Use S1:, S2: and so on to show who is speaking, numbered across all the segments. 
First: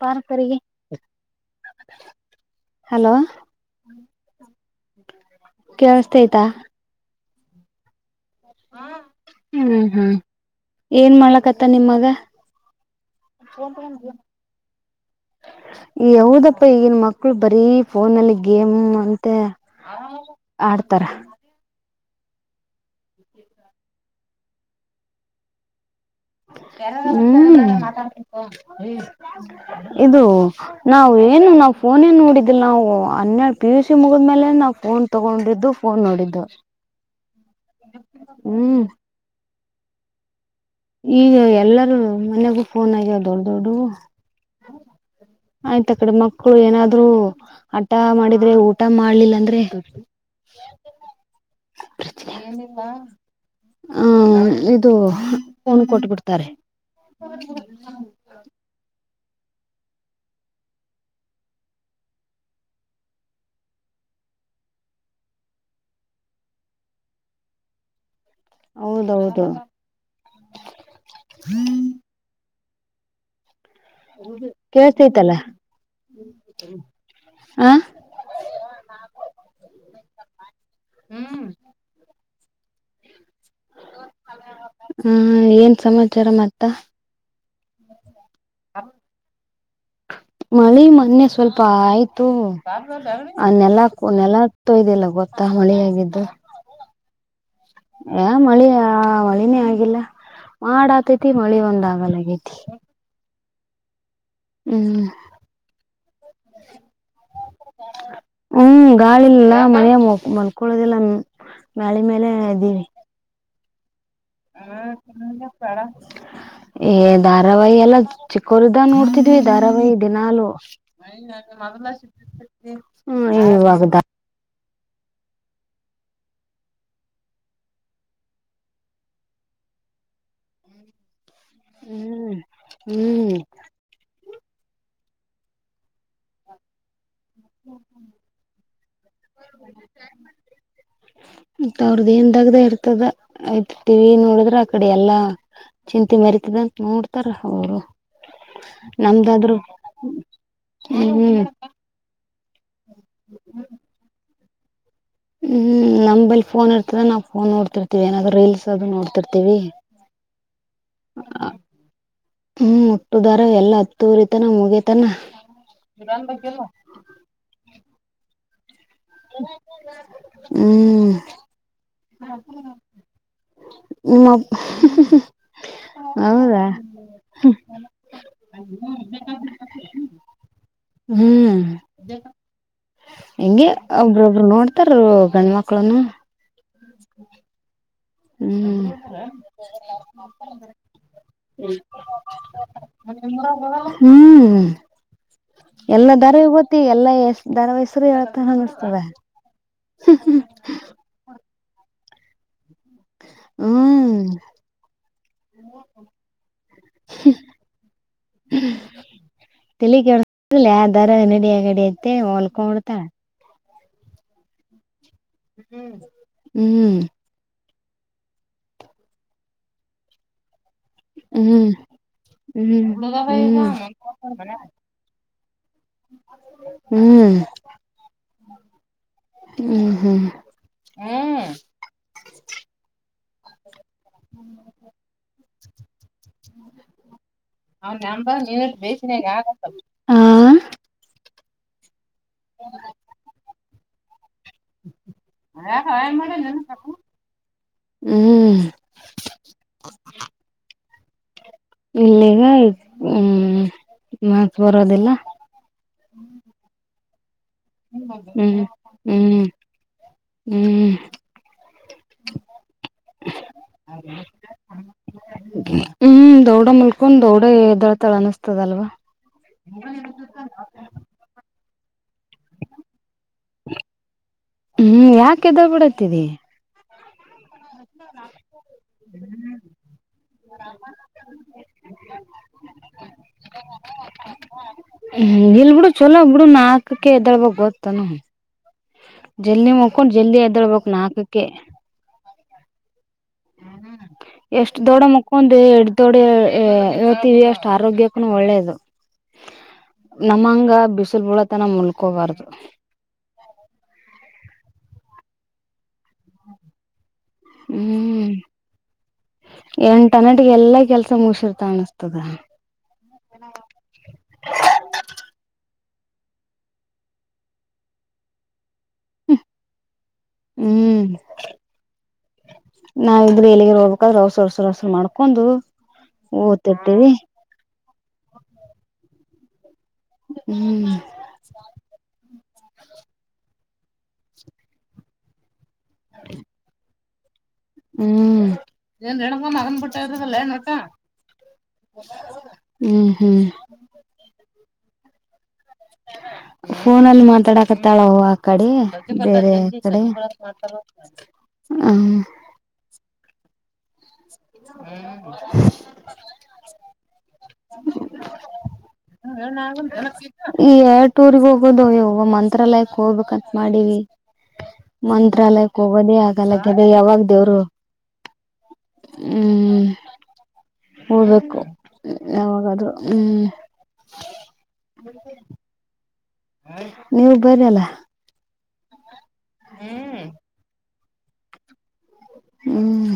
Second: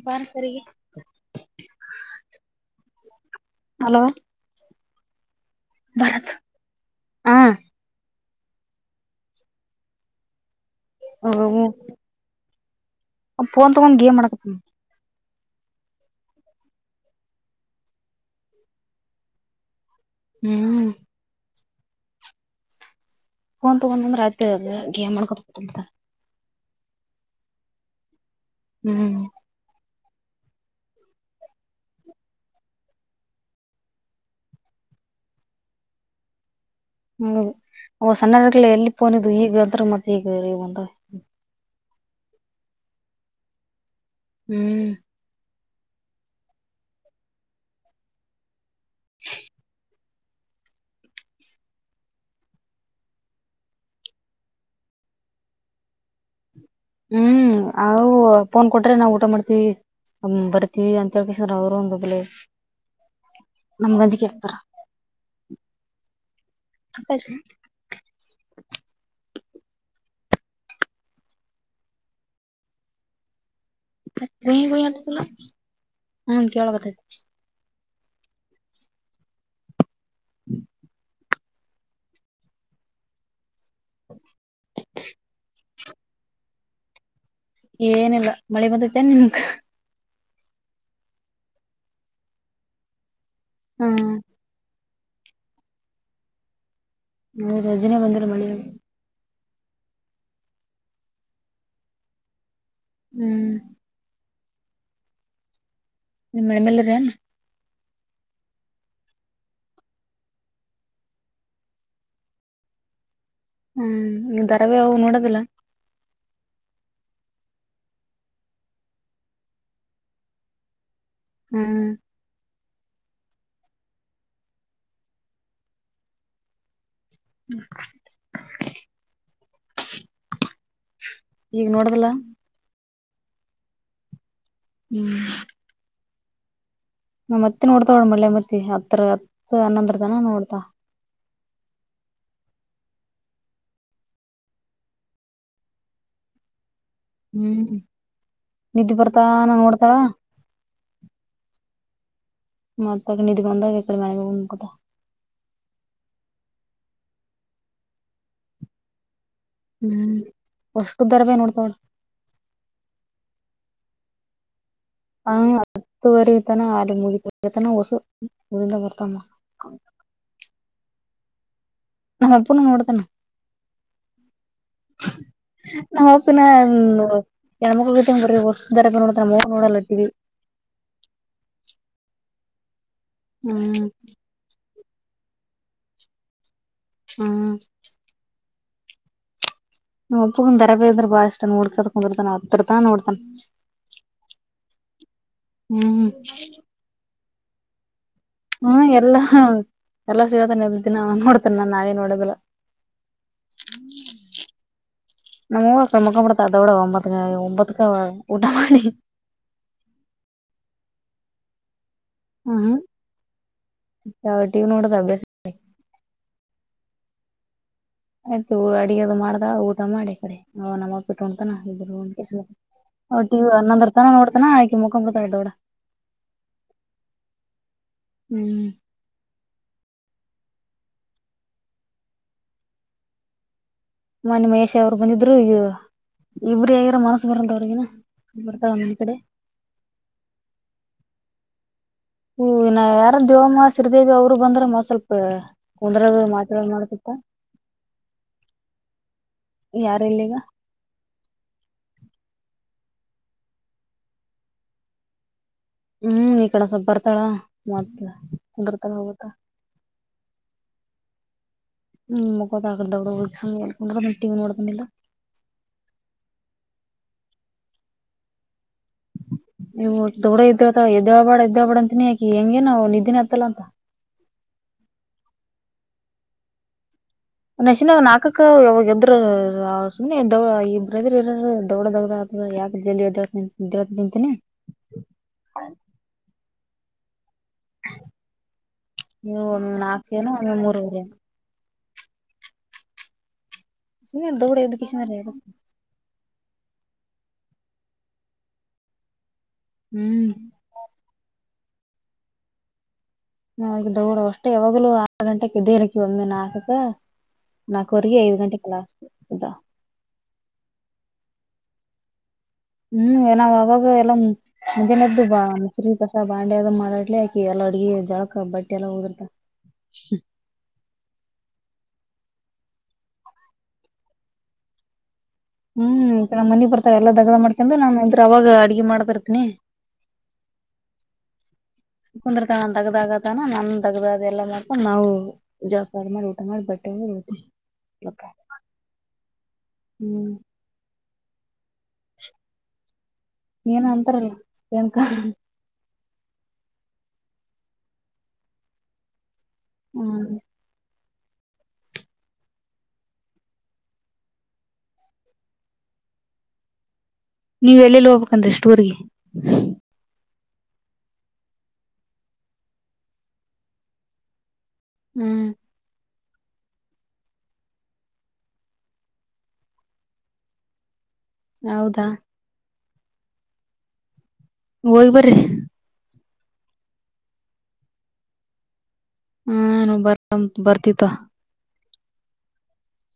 S1: ಬಾರತಾರಿಗೆ hello
S2: hello
S1: ಕೇಳಸ್ತಯ್ತಾ
S2: ಹ
S1: ಹ್ಮ್ ಹ್ಮ್ ಏನ್ ಮಾಡ್ಲಕತ್ತ ನಿಮ್ಮಗ
S2: ಫೋನ್ ತಗೊಂಡನ್ ಗೇಮ ಮಾಡಡಕತ
S1: ಯಾವದಪ್ಪ ಈಗಿನ ಮಕ್ಳು ಬರೀ ಫೋನ್ಲ್ಲಿ ಗೇಮ್ ಅಂತ
S2: ಹ್ಮ್
S1: ಆಡ್ತಾರ.
S2: ಹಫೋನ್ ತಗೊಂಡ ಬಂದ ರಾತ್ ಗೇಮ್ಕ
S1: ಹ್ಮ್
S2: ಹ್ಮ್
S1: ಇದು ನಾವವು ಏನು ನಾವವು ಫೋನ್ ಏನ್ ನೋಡಿದಿಲ್ಲ ನಾವು ಹನ್ನೆಡು ಪಿ ಯು ಸಿ ಮುಗಿದ್ ಮೇಲೆ ನಾವು ಫೋನ್ ತಗೊಂಡಿದ್ದು ಫೋನ್ ನೋಡಿದ್ದು
S2: ಹ್ಮ ಸಣ್ಣಲ್ಲ
S1: ಹ್ಮ್
S2: ಎಲ್ಲಿ ಪೋನಿದ್ದು ಈಗ ಅಂತ್ರು ಮತ್ತೆ ಈಗ
S1: ಈಗ ಎಲ್ಲರೂ ಮನೆಗೂ ಫೋನ್ ಆಗ್ಯವ ದೊಡ್ಡ ದೊಡ್ಡ
S2: ಹ್ಮ್
S1: ಆಯ್ತ ಆ ಕಡೆ ಮಕ್ಳು ಏನಾದ್ರು ಆಟ ಮಾಡಿದ್ರೆ ಊಟ ಮಾಡ್ಲಿಲ್ಲ ಅಂದ್ರೆ ಯ [unintelligible] [inaudible] ಹ್ಮ ಇದು ೋನ್ ಕೊಟ್ಬಿಡ್ತಾರೆ
S2: ಹ್ಮ್ ಅ ೋನ್ ಕೊಟ್ರೆ ನಾವು ಊಟ ಮಾಡ್ತೀವಿ ಬರ್ತಿೀವಿ ಅಂತ ಹೇಳ್ಕಾರ ಅವರು ಒಂದೋಗಲ ನಮ್ ಗಂಜಿ ಕಳ್ತಾರ ಅ [unintelligible]
S1: ಹೌದೌದು
S2: ಗುಯ್ ಗುಯ್ ಅಂತಲ್ಲ
S1: ಕೇಳ್ತೈತಲ್ಲ
S2: ಹ್ಮ್ ಕೇಳಕತ್ತೈತಿ
S1: ಆ
S2: ಹ್ಮ
S1: ಹ್ಮ್ ಹ್ಮ ಏನ್ ಸಮಾಚಾರ ಮತ್ತ
S2: ಏನಿಲ್ಲ ಮಳೆ ಬಂದತನ್ ನಿಮಗ
S1: ಮಳೆ ಮೊನ್ನೆ ಸ್ವಲ್ಪ ಆಯ್ತು ಆ ನೆಲ
S2: ಹ್ಮ್
S1: ನೆಲಗ್ತಯ್ದಿಲ್ಲ ಗೊತ್ತಾ ಮಳೆ ಆಾಗಿದ್ದು
S2: ಹೌದು ಅಜ್ಜಿನೇ ಬಂದಿಲ್ಲ
S1: ಮಳಿ ಮಳ ಏನೇ ಆಗಿಲ್ಲ ಮಾಡಾತೈತಿ ಮಳಿ ಒಂದ ಆಾಗಲ್ಲಗೈತಿ
S2: ಹ್ಮ್
S1: ಹ್ಮ್
S2: ನಿಮ್ಮ ಮಮೇಲೆರನ್
S1: ಹ್ಮ್ ಗಾಳಿಿಲ್ಲಲ್ಲ ಮನೆಯ ಮನ್ಕೊಳದಿಲ್ಲಾನ ಮಳೆ ಮೇಲೆ ಇದ್ದೀವಿ
S2: ಹ್ಮ್ ನೀ ದಧಾರಾವ್ಯವು ನೋಡದಿಲ್ಲ
S1: ಏ ಧಾರಾವಾಹಿ ಎಲ್ಲ ಚಿಕ್ಕವರು್ದ ನೋಡ್ತಿದ್ವಿ ಧಾರಾವಾಹಿ ದಿನಾಲುೂ
S2: ಹ್ಮ್
S1: ಹ್ಮ್ ಇವಾಗದಾ
S2: ಹ್ಮ ಈಗ ನೋಡ್ದಲ
S1: ಹ್ಮ್ ಹ್ಮ್
S2: ಹ್ಮ್
S1: ಹ
S2: ನ ಮತ್ತೆ ನೋಡ್ತಾ ಒಳ ಮಳ್ಳೆ ಮತ್ತ ಹತ್ರ ಹತ್ ಹನ್ನಂದ್ರದನ ನೋಡ್ತಾ
S1: ಮ ಅವ್ರದ ಏನ್ ದಾಗ್ದ ಇರ್ತದ ಆಯ್ತ ಟಿವ ನೋಡಿದ್ರ ಆ ಕಡೆ ಎಲ್ಲಾ ಚಿಂತೆ ಮರಿತದಂತೆ ನೋಡ್ತಾರ
S2: ಹ್ಮ್
S1: ಅವರು
S2: ನಿದ್ದಿ ಬರ್ತಾನ
S1: ನಮ್ದಾದ್ರು
S2: ನೋಡ್ತಾಳ
S1: ಹ್ಮ್
S2: ಮತ್ತ ನೀಿದ್ದಗಂದಾಗ ಕಡೆ ಮಾಡ ಮುದ
S1: ಹ್ಮ್ ನಂಬಲ್ಲಿ ಫೋನ್ ಇರ್ತದ ನಾವುಫೋ ನೋಡ್ತಿರ್ತಿವಿ ಏನಾದ್ ರಲ್ಸ್ ಅದು ನೋಡ್ತಿರ್ತಿೀವಿ
S2: ಹ್ಮ್ ಅಷ್ಟು ಧಾರಾವಾಹಿ ನೋಡ್ತಾಳ
S1: ಹ್ಮ್ ಮುಟ್ಟುದಾರ ಎಲ್ಲ ತೂರಿತ ನ ಮುಗಗೆ
S2: ಹತ್ತುವರೆತನ ಆ ಮುಗತನ ಹೊಸು ಬರ್ತ ಹ
S1: ಹ್ಮ್
S2: ಅಪ್ಪನು ನೋಡ್ತಾನ
S1: ಹ [unintelligible]
S2: ನಾ ಅಪ್ಪನ ಎ ಮಗ ಗ ಬರಿ ವಸ್ ನೋಡಗ ನೋಡಲ್ಲಟ್ಟಿವವಿ
S1: ಹ್ಮ್ ಹೆಂಗೆ
S2: ಹ್ಮ್
S1: ಒಬ್ರೊಬ್ರು ನೋಡ್ತಾರ ಗಂಡ್ಮಕ್ಳನು
S2: ಹ್ಮ
S1: ಹ್ಮ್
S2: ನಮ್ಮ ಅಪ್ಪಗನ ಧಾರಾವಾಹಿ ಅಂದ್ರ ಬಾಳ ಇಷ್ಟ ನೋಡ್ಕಂತ ಕುಂದರ್ತಾನ ಹತ್ತರ ತನ ನೋಡ್ತಾನ
S1: ಹ್ಮ್
S2: ಹ್ಮ್
S1: ಎಲ್ಲ ದಾರ ತಿ ಎಲ್ಲ ಎಷ್ಟ ಧಾರಾವಾಹಿ ಹೆಸರು ಹೇಳ್ತಾರ
S2: ಹ್ಮ್
S1: ಅನಸ್ತದ
S2: ಎಲ್ಲಾ ಎಲ್ಲಾ ಸಿಗತೆ ದಿನ ನೋಡ್ತೇನೆ ನಾನ್ ನಾವೇ ನೋಡದಿಲ್ಲ
S1: ಹ್ಮ್
S2: ನಮ್ಮ್ ಊವ ಕ್ರಮಕ ಬಿಡ್ತ ಅದೋಡ ಒಂಬತ್ ಒಂಬತ್ಕ ಉಊಟ ಮಾಡಿ
S1: ತೆಲುಗೆ ಅದರ ಅನ್ನಡಿ ಆಗಡಿ ಐತೆ
S2: ಹ್ಮ್
S1: ಹೊಲ್ಕೊಡ್ತಾಳ
S2: ಟಿವಿ ನೋಡ ಅಭ್ಯಾಸ
S1: ಹ್ಮ ಹ್ಮ್
S2: ಆಯ್ತುಊ ಅಡಿಯದು ಮಾಡ್ದಾ ಊಟ ಮಾಡಿ ಕಡೆ ಹ ನಮ್ಮ ನಮ್ಮಪ್ಪ ಇತ್ತು ಅಂತ
S1: ಹ್ಮ್ ಹ್ಮ್
S2: ಟಿವಿ ಹನ್ನೊಂದು ಗಂಟೆ ನೋಡ್ತಾನ ಆಕಿ ಮುಕೊಂಡ್ ಬಿತಾೊ
S1: ಹ್ಮ್
S2: ಹ್ಮ್
S1: ಹ್ಮ್ ಹ್ಮ್ ಹ್ಮ್
S2: ಮನೆ ಮಹೇಶ್ ಅವ್ರು ಬಂದಿದ್ರು ಈಗ
S1: ಅವನ ಅಂಬ ನೀನ
S2: ಬರ್ತಾಳ ಮನಿ ಕಡೆ
S1: ಬೇಸಿನಯಾಗ ಆಗತ್ತ ಹಾ
S2: ಹು ಇನ್ನ ಯಾರ ದೇವಮ್ಮ ಶ್ರೀದೇವಿ ಅವರು ಬಂದ್ರ ಮ ಸ್ವಲ್ಪ ಕುಂದ್ರೋದು ಮಾತಡ್ ಮಾಡ್
S1: ಹ್ಮ್
S2: ಯಾರ ಎಲ್ಲಿಗ
S1: ಇಲ್ಲಿಗ್ ಹ್ಮ್ ಮಾತ್ ಬರೋದಿಲ್ಲ
S2: ಹ್ಮ್ ಈ ಕಡಸೊಬ್ ಬರ್ತಾಳ ಮತ್
S1: ಹ್ಮ್
S2: ಕುಂದರ್ತಾಳ ಹೋಗ
S1: ಹ್ಮ್ ಹ್ಮ್
S2: ಹ್ಮ್ ಮುಗೋದ ಆದ ಅವಡ ಸಮಯಕೊಂಡ್ರಟ ನೋಡ್ದಿಲ್ಲ
S1: ಹ್ಮ್ ದೊಡ್ಡ ಮುಲ್ಕಂದ್ ದೊಡ್ಡ ಎ್ದಳ್ತಾಳ ಅನಸ್ತದಲ್ವಾ
S2: ಇವು ದೊಡ್ಡ ಇದ್ದ್ರತ ಎದ್ದ ಬಾಡ್ ಎದ್ಬಾಡ್ ಅಂತನಿ ಯಾಕಿ ಹೆಂಗ ನವು ನಿದ್ದೆ ಹತ್
S1: ಹ್ಮ್ ಯಾಕೆದ ಬಿಿಡತಿದಿ
S2: ಒಶಿನ ನಾಕಕ್ಕ ಯಾವಾಗ ಎದ್ರರು ಸುಮ್ಮನೆ ದ ಇಬರುದ್ರರ ದೊಡ ದೊಗಡ ಆ ಯಾಕ್ ಎದೋ [inaudible] ದಂತಿನಿ
S1: ಹ್ಮ್ ಇಲ್ ಬಿಿಡು ಚೊಲೋ ಬಿಡು ನಾಲ್ಕಕ್ಕೆ ಎದ್ದಳ್ಬು ಗೊತ್ತಾನ
S2: ನೀವು
S1: ಜಲ್ದಿ ಮುಕೊಂಡು
S2: ನಾಲ್ಕೇನೋ
S1: ಜಲ್ದಿ
S2: ಒಮ್ಮೊಮ್ಮೆ
S1: ಎದಳ್ಬೇಕು
S2: ಮೂರುವರೆ
S1: ನಾಲ್ಕಕೆ
S2: ಸುಮ್ನೆ ದೌಡ ಎದ್ದ
S1: ಎಷ್ಟ್ ದೊಡ್ಡ
S2: ಕಿಶಿಂದರ
S1: ಮುಕ್ಕುಂದ ಎಡ್ ದೊಡ್ಡ ಹೇಳ್ತೀವಿ ಅಷ್ಟು ಆರೋಗ್ಯಕ್ಕೂನ ಒಳ್ಳೇದು
S2: ಹ್ಮ್
S1: ನಮ್ಮಂಗ ಬಿಸಿಲು ಬುಳತನ ಮುಲ್ಕಬಾರ್ದು
S2: ನ ದೌಡ ಅಷ್ಟೇ ಯಾವಾಗ್ಲೂ ಆರ್ ಗಂಟಕ್ಕೆ ದೇರಕ್ಕೆ ಒಮ್ಮೆ ನಾಕಕ್ಕ
S1: ಹ್ಮ್
S2: ಇದ್ದ
S1: ಎಂಟ ನಟಿಗೆ ಎಲ್ಲಾ ಕೆಲ್ಸ ತ್ತ ಮುಗ್ಸಿರ್ತ ಅನ್ನಿಸ್ತದ
S2: ಹ್ಮ್ ನಾವ್ ಆವಾಗ ಎಲ್ಲ ಮುಂಜಾಲೆದ್ದು ಬಾ ಈ ತಸ ಬಾಂಡೆ ಅದ ಮಾಡಾಡ್ಲಿ ಆಕಿ ಎಲ್ಲ ಅಡ್ಗಿ ಜಳಕ ಬಟ್ಟೆ ಎಲ್ಲಾ ಒಗ್ದಿರ್ತಾಳ್
S1: ಹ್ಮ್ ನಾವಿದ್ರೆ ಎಲ್ಲಿಗಾರ ಹೋಗ್ಬೇಕಾದ್ರ ಅವಸರಸರಸರ ಮಾಡ್ಕ್
S2: ಹ್ಮ್ ಇ ಕಡೆ ಮನಿ ಬರ್ತಾರೆ ಎಲ್ಲಾ ದಗ್ಡ ಮಾಡ್ಕಂದ್ರ ನಾನ್ ಅಂದ್ರ ಅವಾಗ ಅಡ್ಗೆ ಮಾಡ್ತಿರ್ತೀನಿ
S1: ಹ್ಮ್
S2: ಕುಂದ್ರ ತನ ತಗ್ದಾಗತನ ನನ್ ತಗ್ದ ಅ ಎಲ್ಲ ಮಕೊಂಡು ನಾವು ಜಳಕ ಮಾಡಿ ಊಟ ಮಾಡಿ ಬಟ್ಟೆ ಒಗ್ದು [unintelligible]
S1: ಹ್ಮ್ ಏನ್ ರೇಣುಕಾ ಮಗನ್ ಬಿಟ್ಟ್
S2: ಹ್ಮ್
S1: ಹೋಯ್ತದಲ್ಲೇ [unintelligible] ಹ್ಮ್
S2: ಏನೋ ಅಂತಾರಲ್ಲ ಏನ್
S1: ಫೋನಲ್ಲಿ ಮಾತಾಡಕತ್ತಾಳ ಅವ್ವ ಆ ಕಡಿ ಬೇರೆ ಕಡೆ
S2: ಹ್ಮ್
S1: ಹ್ಮ [unintelligible]
S2: ನೀವ್ ಎಲ್ಲೆಲ್ಲಿ ಹೋಗ್ಬೇಕಂದ್ರೆಷ್ಟು ಊರ್ರಿಗೆ
S1: [inaudible] ಈಗ್ ಎರ್ಡ್ ಟೂರ್ಗ್ ಹೋಗ್ಬಂದೋ ಯವ್ವ ಮಂತ್ರಾಲಯಕ್ ಹೋಗ್ಬೇಕಂತ ಮಾಡೀವಿ
S2: ಹ್ಮ್
S1: ಮಂತ್ರಾಲಯಕ್ಕ್ ಹೋಬನ್ನಿ ಆ ಆ ಲೆಕ್ಕದಲ್ಲಿ ಯಾವಾಗ ದೇವರು ಹ್ಮ್ ಹೋಬಕ್ಕು
S2: ಹೌದಾ
S1: ಯಾವಾಗದ್ರು ಹ್ಮ್
S2: ಹೋಗ್ ಬರ್ರಿ
S1: ನೀವು ಬರ್ರಿ ಅಲ್ಲ
S2: ಹ್ಮ ಬರ್ತಮ್ ಬರ್ತಿವ್ ತಗೊ
S1: ಹ್ಮ್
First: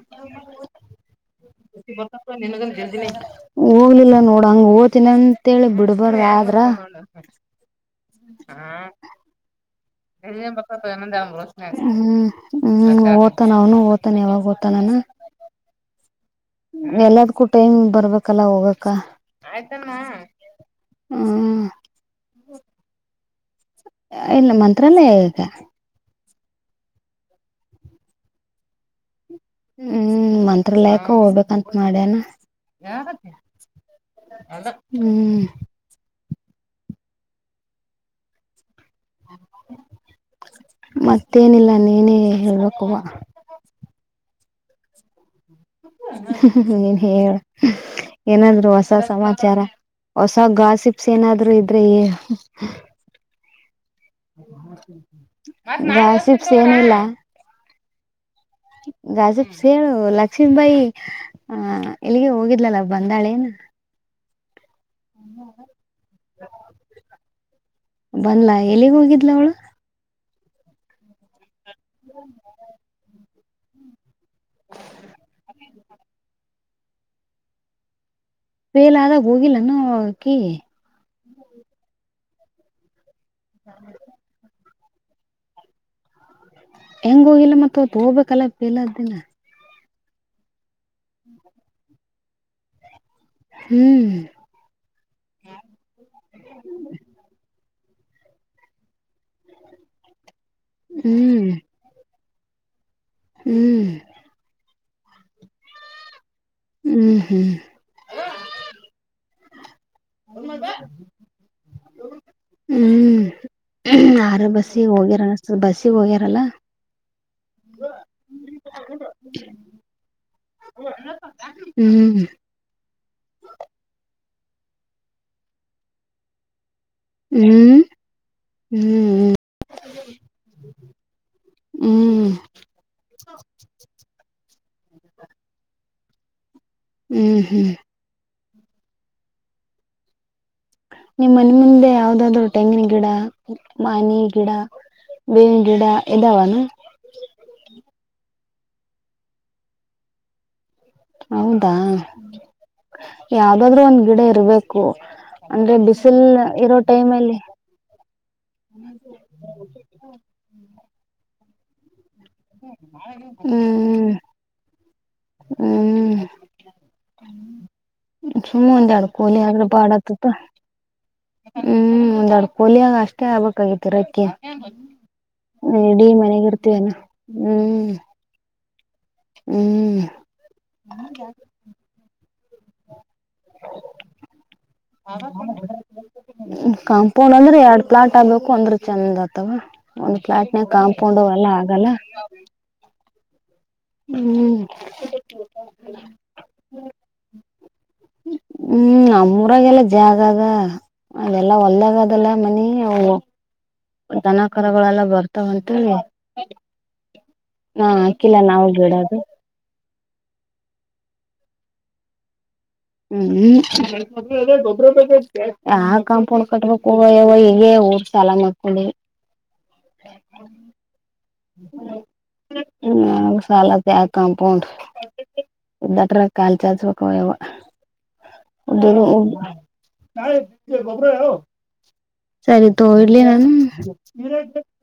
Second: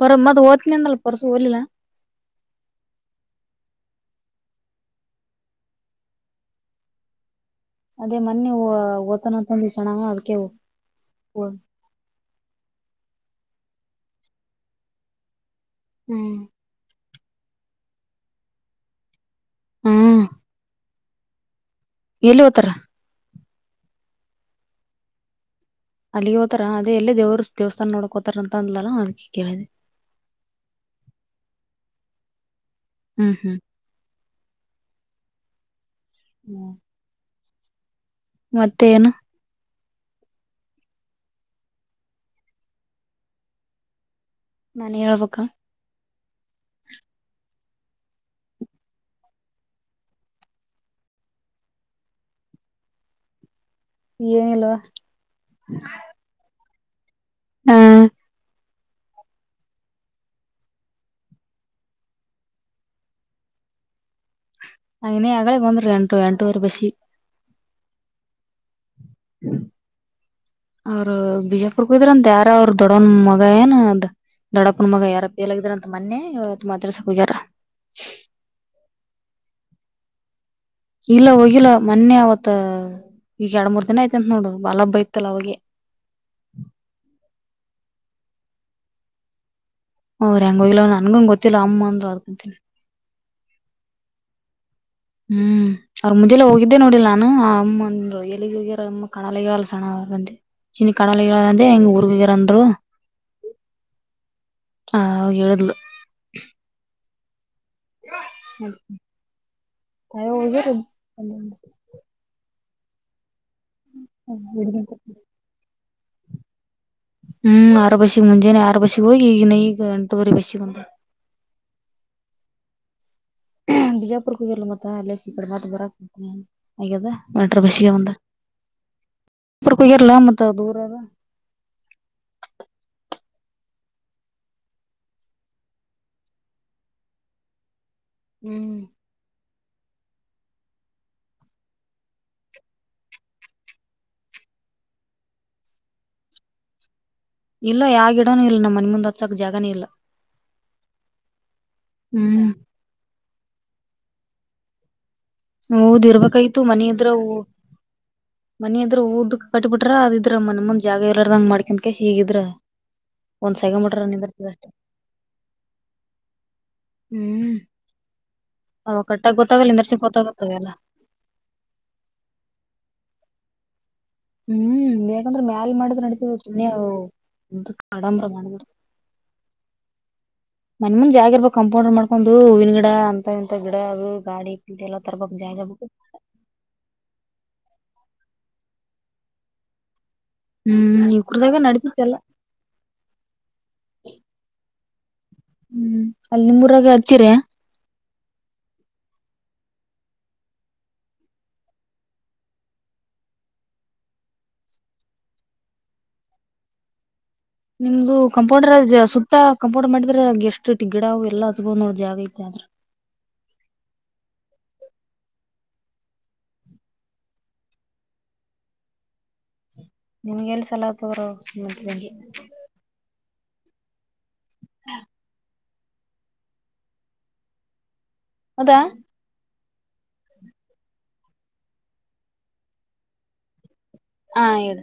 S2: ಬರ ಮೊದ್ಲ್ ಓದ್ತಿನಂದಲ್ಲ ಪರ್ಸು ಓದ್ಲಿಲ್ಲ
S1: ಹೋಗ್ಲಿಲ್ಲ ನೋಡ್ ಹಂಗ್ ಓತಿನಂತೇಳಿ ಬಿಡ್ಬರ್ ಆದ್ರ
S2: ಅದೇ ಮೊನ್ನಿ ಓತನ ಅನ್ಕೊಂಡಿದ್
S1: [unintelligible] ಹ್ಮ್ ಹ್ಮ್ ಓದತಾನ ಅವನು ಓದತಾನೆ ಯಾವಾಗ ಓದ್ತಾನಾನ
S2: ಹ್ಮ್
S1: ಎಲ್ಲದಕ್ಕೂ ಟೈಮ್ ಬರ್ಬೇಕಲ್ಲ ಹೋಗಕ
S2: ಹ್ಮ್
S1: ಹ್ಮ್
S2: ಎಲ್ಲಿ ಹೋತಾರ
S1: ಇಲ್ಲೇ ಮಂತ್ರಾಲಯಕ್ಕ
S2: ಅಲ್ಲಿಗೆ ಹೋತರ ಅದೆ ಎಲ್ಲ ದೇವರು ದೇವಸ್ಥಾನ ನೋಡಕ್ಕೋತಾರ ಅಂತ್ ಅಂದ್ಲಲ್ಲಾ ಅದಕ್ಕೆ ಕೇಳಿದೆ
S1: ಹ್ಮ್ ಮಂತ್ರಾಲಯಕ್ಕ ಹೋಗ್ಬೇಕಂತ ಮಾಡ್ಯನ
S2: ಹ್ಮ್
S1: [unintelligible] ಹ್ಮ್
S2: ಹ್ಮ್ ಮತ್ತೇನ
S1: ಮತ್ತೇನಿಲ್ಲ ನೀನೇ ಹೇಳ್ಬೇಕವ್ವಾ
S2: ನಾನೇಳ್ಬೇಕಾ
S1: ನೀನ್ ಹೇಳ ಏನಾದ್ರು ಹೊಸ ಸಮಾಚಾರ ಹೊಸ ಗಾಸಿಪ್ಸ್ ಏನಾದ್ರು ಇದ್ರೆ
S2: ಏನಿಲ್ವಾ
S1: ಗಾಸಿಪ್ಸ್ ಏನಿಲ್ಲ
S2: ಹಾ
S1: ಗಾಸಿಪ್ಸ್ ಹೇಳು ಲಕ್ಷ್ಮೀಬಾಯಿ ಆ ಎಲ್ಲಿಗೆ ಹೋಗಿದ್ಲಲ್ಲ ಬಂದಾಳೇನು [inaudible]
S2: ವೈನಿ ಆಗಳೆ ಬಂದ್ರು ಎಂಟು ಎಂಟೂವರೆ ಬಸ್ಸಿಗ್
S1: ಬಂದ್ಲಾ ಎಲ್ಲಿಗ್ ಹೋಗಿದ್ಲ ಅವಳು
S2: ಅವ್ರು ಬಿಜಾಪುರಕ್ಕ್ ಹೋಗಿದ್ರಂತ್ ಯಾರೋ ಅವ್ರ್ ದೊಡ್ಡಮ್ಮನ್ ಮಗ ಏನ ದೊಡ್ಡಪ್ಪುನ್ ಮಗ ಯಾರ ಪ ಎಲ್ಲಾಗಿದಾರ ಅಂತ ಮೊನ್ನೆ ತು ಮಾತ್ರಸ ಹೋಗ್ಯಾರ
S1: ಬೇಲ ಆದಾಗ ಹೋಗಿಲ್ಲಾನಕಿ
S2: ಇಲ್ಲ ಹೋಗಿಲ್ಲ ಮೊನ್ನೆ ಅವತ್ ಈಗ ಎರ ಮೂರ್ ದಿನ ಐತಿ ಅಂತತ್ ನೋಡು ಬಲಬ್ಬ ಇಯತಲ್ಲ ಅವೆ
S1: ಹೆಂಗ ಹೋಗಿಲ್ಲ ಮತ್ತ ತಗಬೇಕಲ್ಲ ಪೇಲದ ದಿನ
S2: ಹ್ರ ಹಂಗ ಹೋಗ್ಲ ನನ್ಗೂನ್ ಗೊತ್ತಿಲ್ಲ ಅಮ್ಮ ಅಂದ್ರು ಅದಕಂತನಿ
S1: ಹ್ಮ್
S2: ಹ್ಮ್ ಅವ್ರ್ ಮುಂದೆಲ್ಲ ಹೋಗಿದ್ದೆ ನೋಡಿಲ್ಲ ನಾನು ಆ ಅಮ್ಮಂದರು ಎಲ್ಲಿಗ್ ಹೋಗ್ಯಾರ ಅಮ್ಮ ಕಣಲೆಗಾ ಸಣ ಅವರು ಚನಿ
S1: ಹ್ಮ್
S2: ಕಣಲೆಗಾಂದ ಹೆಂಗ್ ಊರುಗಗೆಂದರು
S1: ಹ್ಮ್
S2: ಹ ಅವ ಹೇಳುದ್ಲು
S1: ಹ್ಮ್ ಹ್ಮ್
S2: ಹೌ ಹ ಹಗ
S1: ಹ್ಮ್ ಯರ ಬಸ್ಸಿಗೆ ಹೋಗಿರತ ಬಸ್ಸಿಗೆ ಹೋಗ್ಯಾರಲ್ಲ
S2: ಹ್ಮ್ ಆರ ಬಸಿಗೆ ಮುಂಜಾನೆ ಆರು ಬಸಿಗೆ ಹೋಗಿ ಈಗ ನ ಈಗ ಗಂಟಗರಿ ಬಸಿಿಗೆ ಮುಂದೆ
S1: ಹ್ಮ್
S2: ಬಜಾಪು ಕು ಅಲ್ಲ ಮತಲ್ಲಕ ಪ್ರಮಾತ್ ಬರ ಆಗದ ಮಟರ್
S1: ಹ್ಮ್
S2: ಬಶಿಕ
S1: ಹ್ಮ್ ಹ್ಮ್
S2: ಕ ಯಾರ ಲಾಮತ್ತ ದೂರದ
S1: ಹ್ಮ್ [inaudible] ಹ್ಮ್ ಹ್ಮ್
S2: ಹ್ಮ್
S1: ನಿಮ್ಮ ಮನೆ ಮುಂದೆ ಯಾವ್ದಾದ್ರು ತೆಂಗಿನ ಗಿಡ ಮಾನೆ ಗಿಡ ವೇಣಜಡ ಎದಾವನು
S2: ಇಲ್ಲ ಯಾವಿಡಾನೂ ಇಲ್ಲ ನಮ್ಮ ಮನೆ ಮುಂದ್ ಹತ್ಚ್ಚಕ್ ಜಾಗನೇ ಇಲ್ಲ
S1: ಹೌದು
S2: ಹ್ಮ್
S1: ಯಾವ್ದಾದ್ರು ಒಂದ್ ಗಿಡ ಇರಬೇಕು ಅಂದ್ರೆ
S2: ಹೌದ್
S1: ಬಿಸಿಲ್ ಇರೋ ಟೈಮ್ ಅಲ್ಲಿ
S2: ಮನ ಅದ್ರ ದ ಕಟ್ಟಿ ಬಿಟ್ರ ಅದ ಇದ್ರ ಮಮ್ಮಂದ್ ಜಾಗ ಎರದಂಗ ಮಾಡ್ ಹೀಗಿದ್ರ ಒಂದ್ ಸಗ ಮಿಟ್ರ
S1: ಹ್ಮ್
S2: ನಿಿಂದರ್ತ ಅಷ್ಟೆ
S1: ಹ್ಮ್
S2: ಹ್ಮ್
S1: ಸುಮ್ಮ ಮು ಒಂದ ಆಡ್ಕೋನಿ ಯಗ್ರೆ ಬಾಡ ಆತತ
S2: ಗೊತ್ತಾಗತ್ತವೆ ಎಲ್ಲ
S1: ಹ್ಮ್ ಒ ದಡು ಪೋಲಿಯಾಗ ಅಷ್ಟೇ ಆಗ್ಬೇಕಾಗಿತ್ತು ತರಕ್ಕೆ
S2: ಹ್ಮ್ ಯಾಕಂದ್ರ ಮ್ಯಾಲ ಮಾಡಿದ್ರ
S1: ಇಡೀ
S2: ನಡತದ
S1: ಮನೆಗ
S2: ಸುಮ್ನೆ
S1: ಇರ್ತವಾನ
S2: ಅವು
S1: ಹ್ಮ್
S2: ಆಡಂಬ್ರ ಮಾಡಿದ್ರ
S1: ಹ್ಮ್
S2: ಮನ್ಮಂದ್ ಜಾಗ ಇರ್ಬೇಕಕ್ ಕಂಪೌಂಡರ್ ಮಾಡ್ಕೊಂಡು ಹೂವಿನ ಗಿಡ ಅಂತ ಇಂತ ಗಿಡ ಅದು ಗಾಡಿ ಪಿ ಎಲ್ಲಾ ತರಬಕ್ ಜಾಗ [inaudible]
S1: ್ಮ ಕಾಂಪೌಂಡ್ ಅಂದ್ರೆ ಎರಡ್ ಪ್ಲಾಟ್ ಆಗ್ಬೇಕು ಅಂದ್ರೆ ಚೆಂದ್ ಆತವ ಒಂದು ಫ್ಲಯಾಟ್ನ
S2: ಹ್ಮ್
S1: ಕಾಂಪೌಂಡ ಎಲ್ಲಾ
S2: ಇವ್ರದಾಗ
S1: ಆಗಲ್ಲ
S2: ನಡೀತಿತ್ತ ಎಲ್ಲ
S1: ಹ್ಮ್
S2: ಹ್ಮ್ ಅಲ್ಲಿ ನಿಮೂರಾಗ ಹಚ್ಚಿರ
S1: ಹ್ಮ್ ನಮ್ಮೂರಾಗಲ್ಲ ಜಾಗದ ಅದೆಲ್ಲ ಒಲ್ಾಗ ಅದಲ್ಲ ಮನಿ ಅವ ದನಕರಗಳೆಲ್ಲ ಬರ್ತಾವಂತೇಳಿ
S2: ನಿಮ್ದು ಕಂಪೌಂಡರ್ ಸುತ್ತ ೋಡ್ ಮಾಡಿದ್ರ ಎಷ್ಟುಿ ಗಿಡಾವು ಎಲ್ಲ ಹಸಬೋ್ ನೋಡ ಜಾಗ ಐತೆ ಆದ್ರೆ
S1: ಹ್ಮ್ ಯ ಕಾಂಪೌಂಡ್ ಕಟ್ಬೇಕೋಗ ಯವ ಹ ರ್ ಸಾಲ ಮಾಡ್ಕೊಂಡಿ
S2: ನಿನ್ಗೆಲ್ ಸಲ ತಗರು ನಿ ಮತ್ತ ಬಗೆ
S1: ಸಾಲಾಗ ಕಾಂಪೌಂಡ್ ಇದ್ದಾತ್ರಗ ಕಾಲ್ ಚಾಚ್ಬೇಕ ಯವ
S2: ಹೌದಾ
S1: ಒದ [unintelligible] ಸರಿ ತ ಇಡ್ಲಿ ನಾನು
S2: ಹ ಇಡು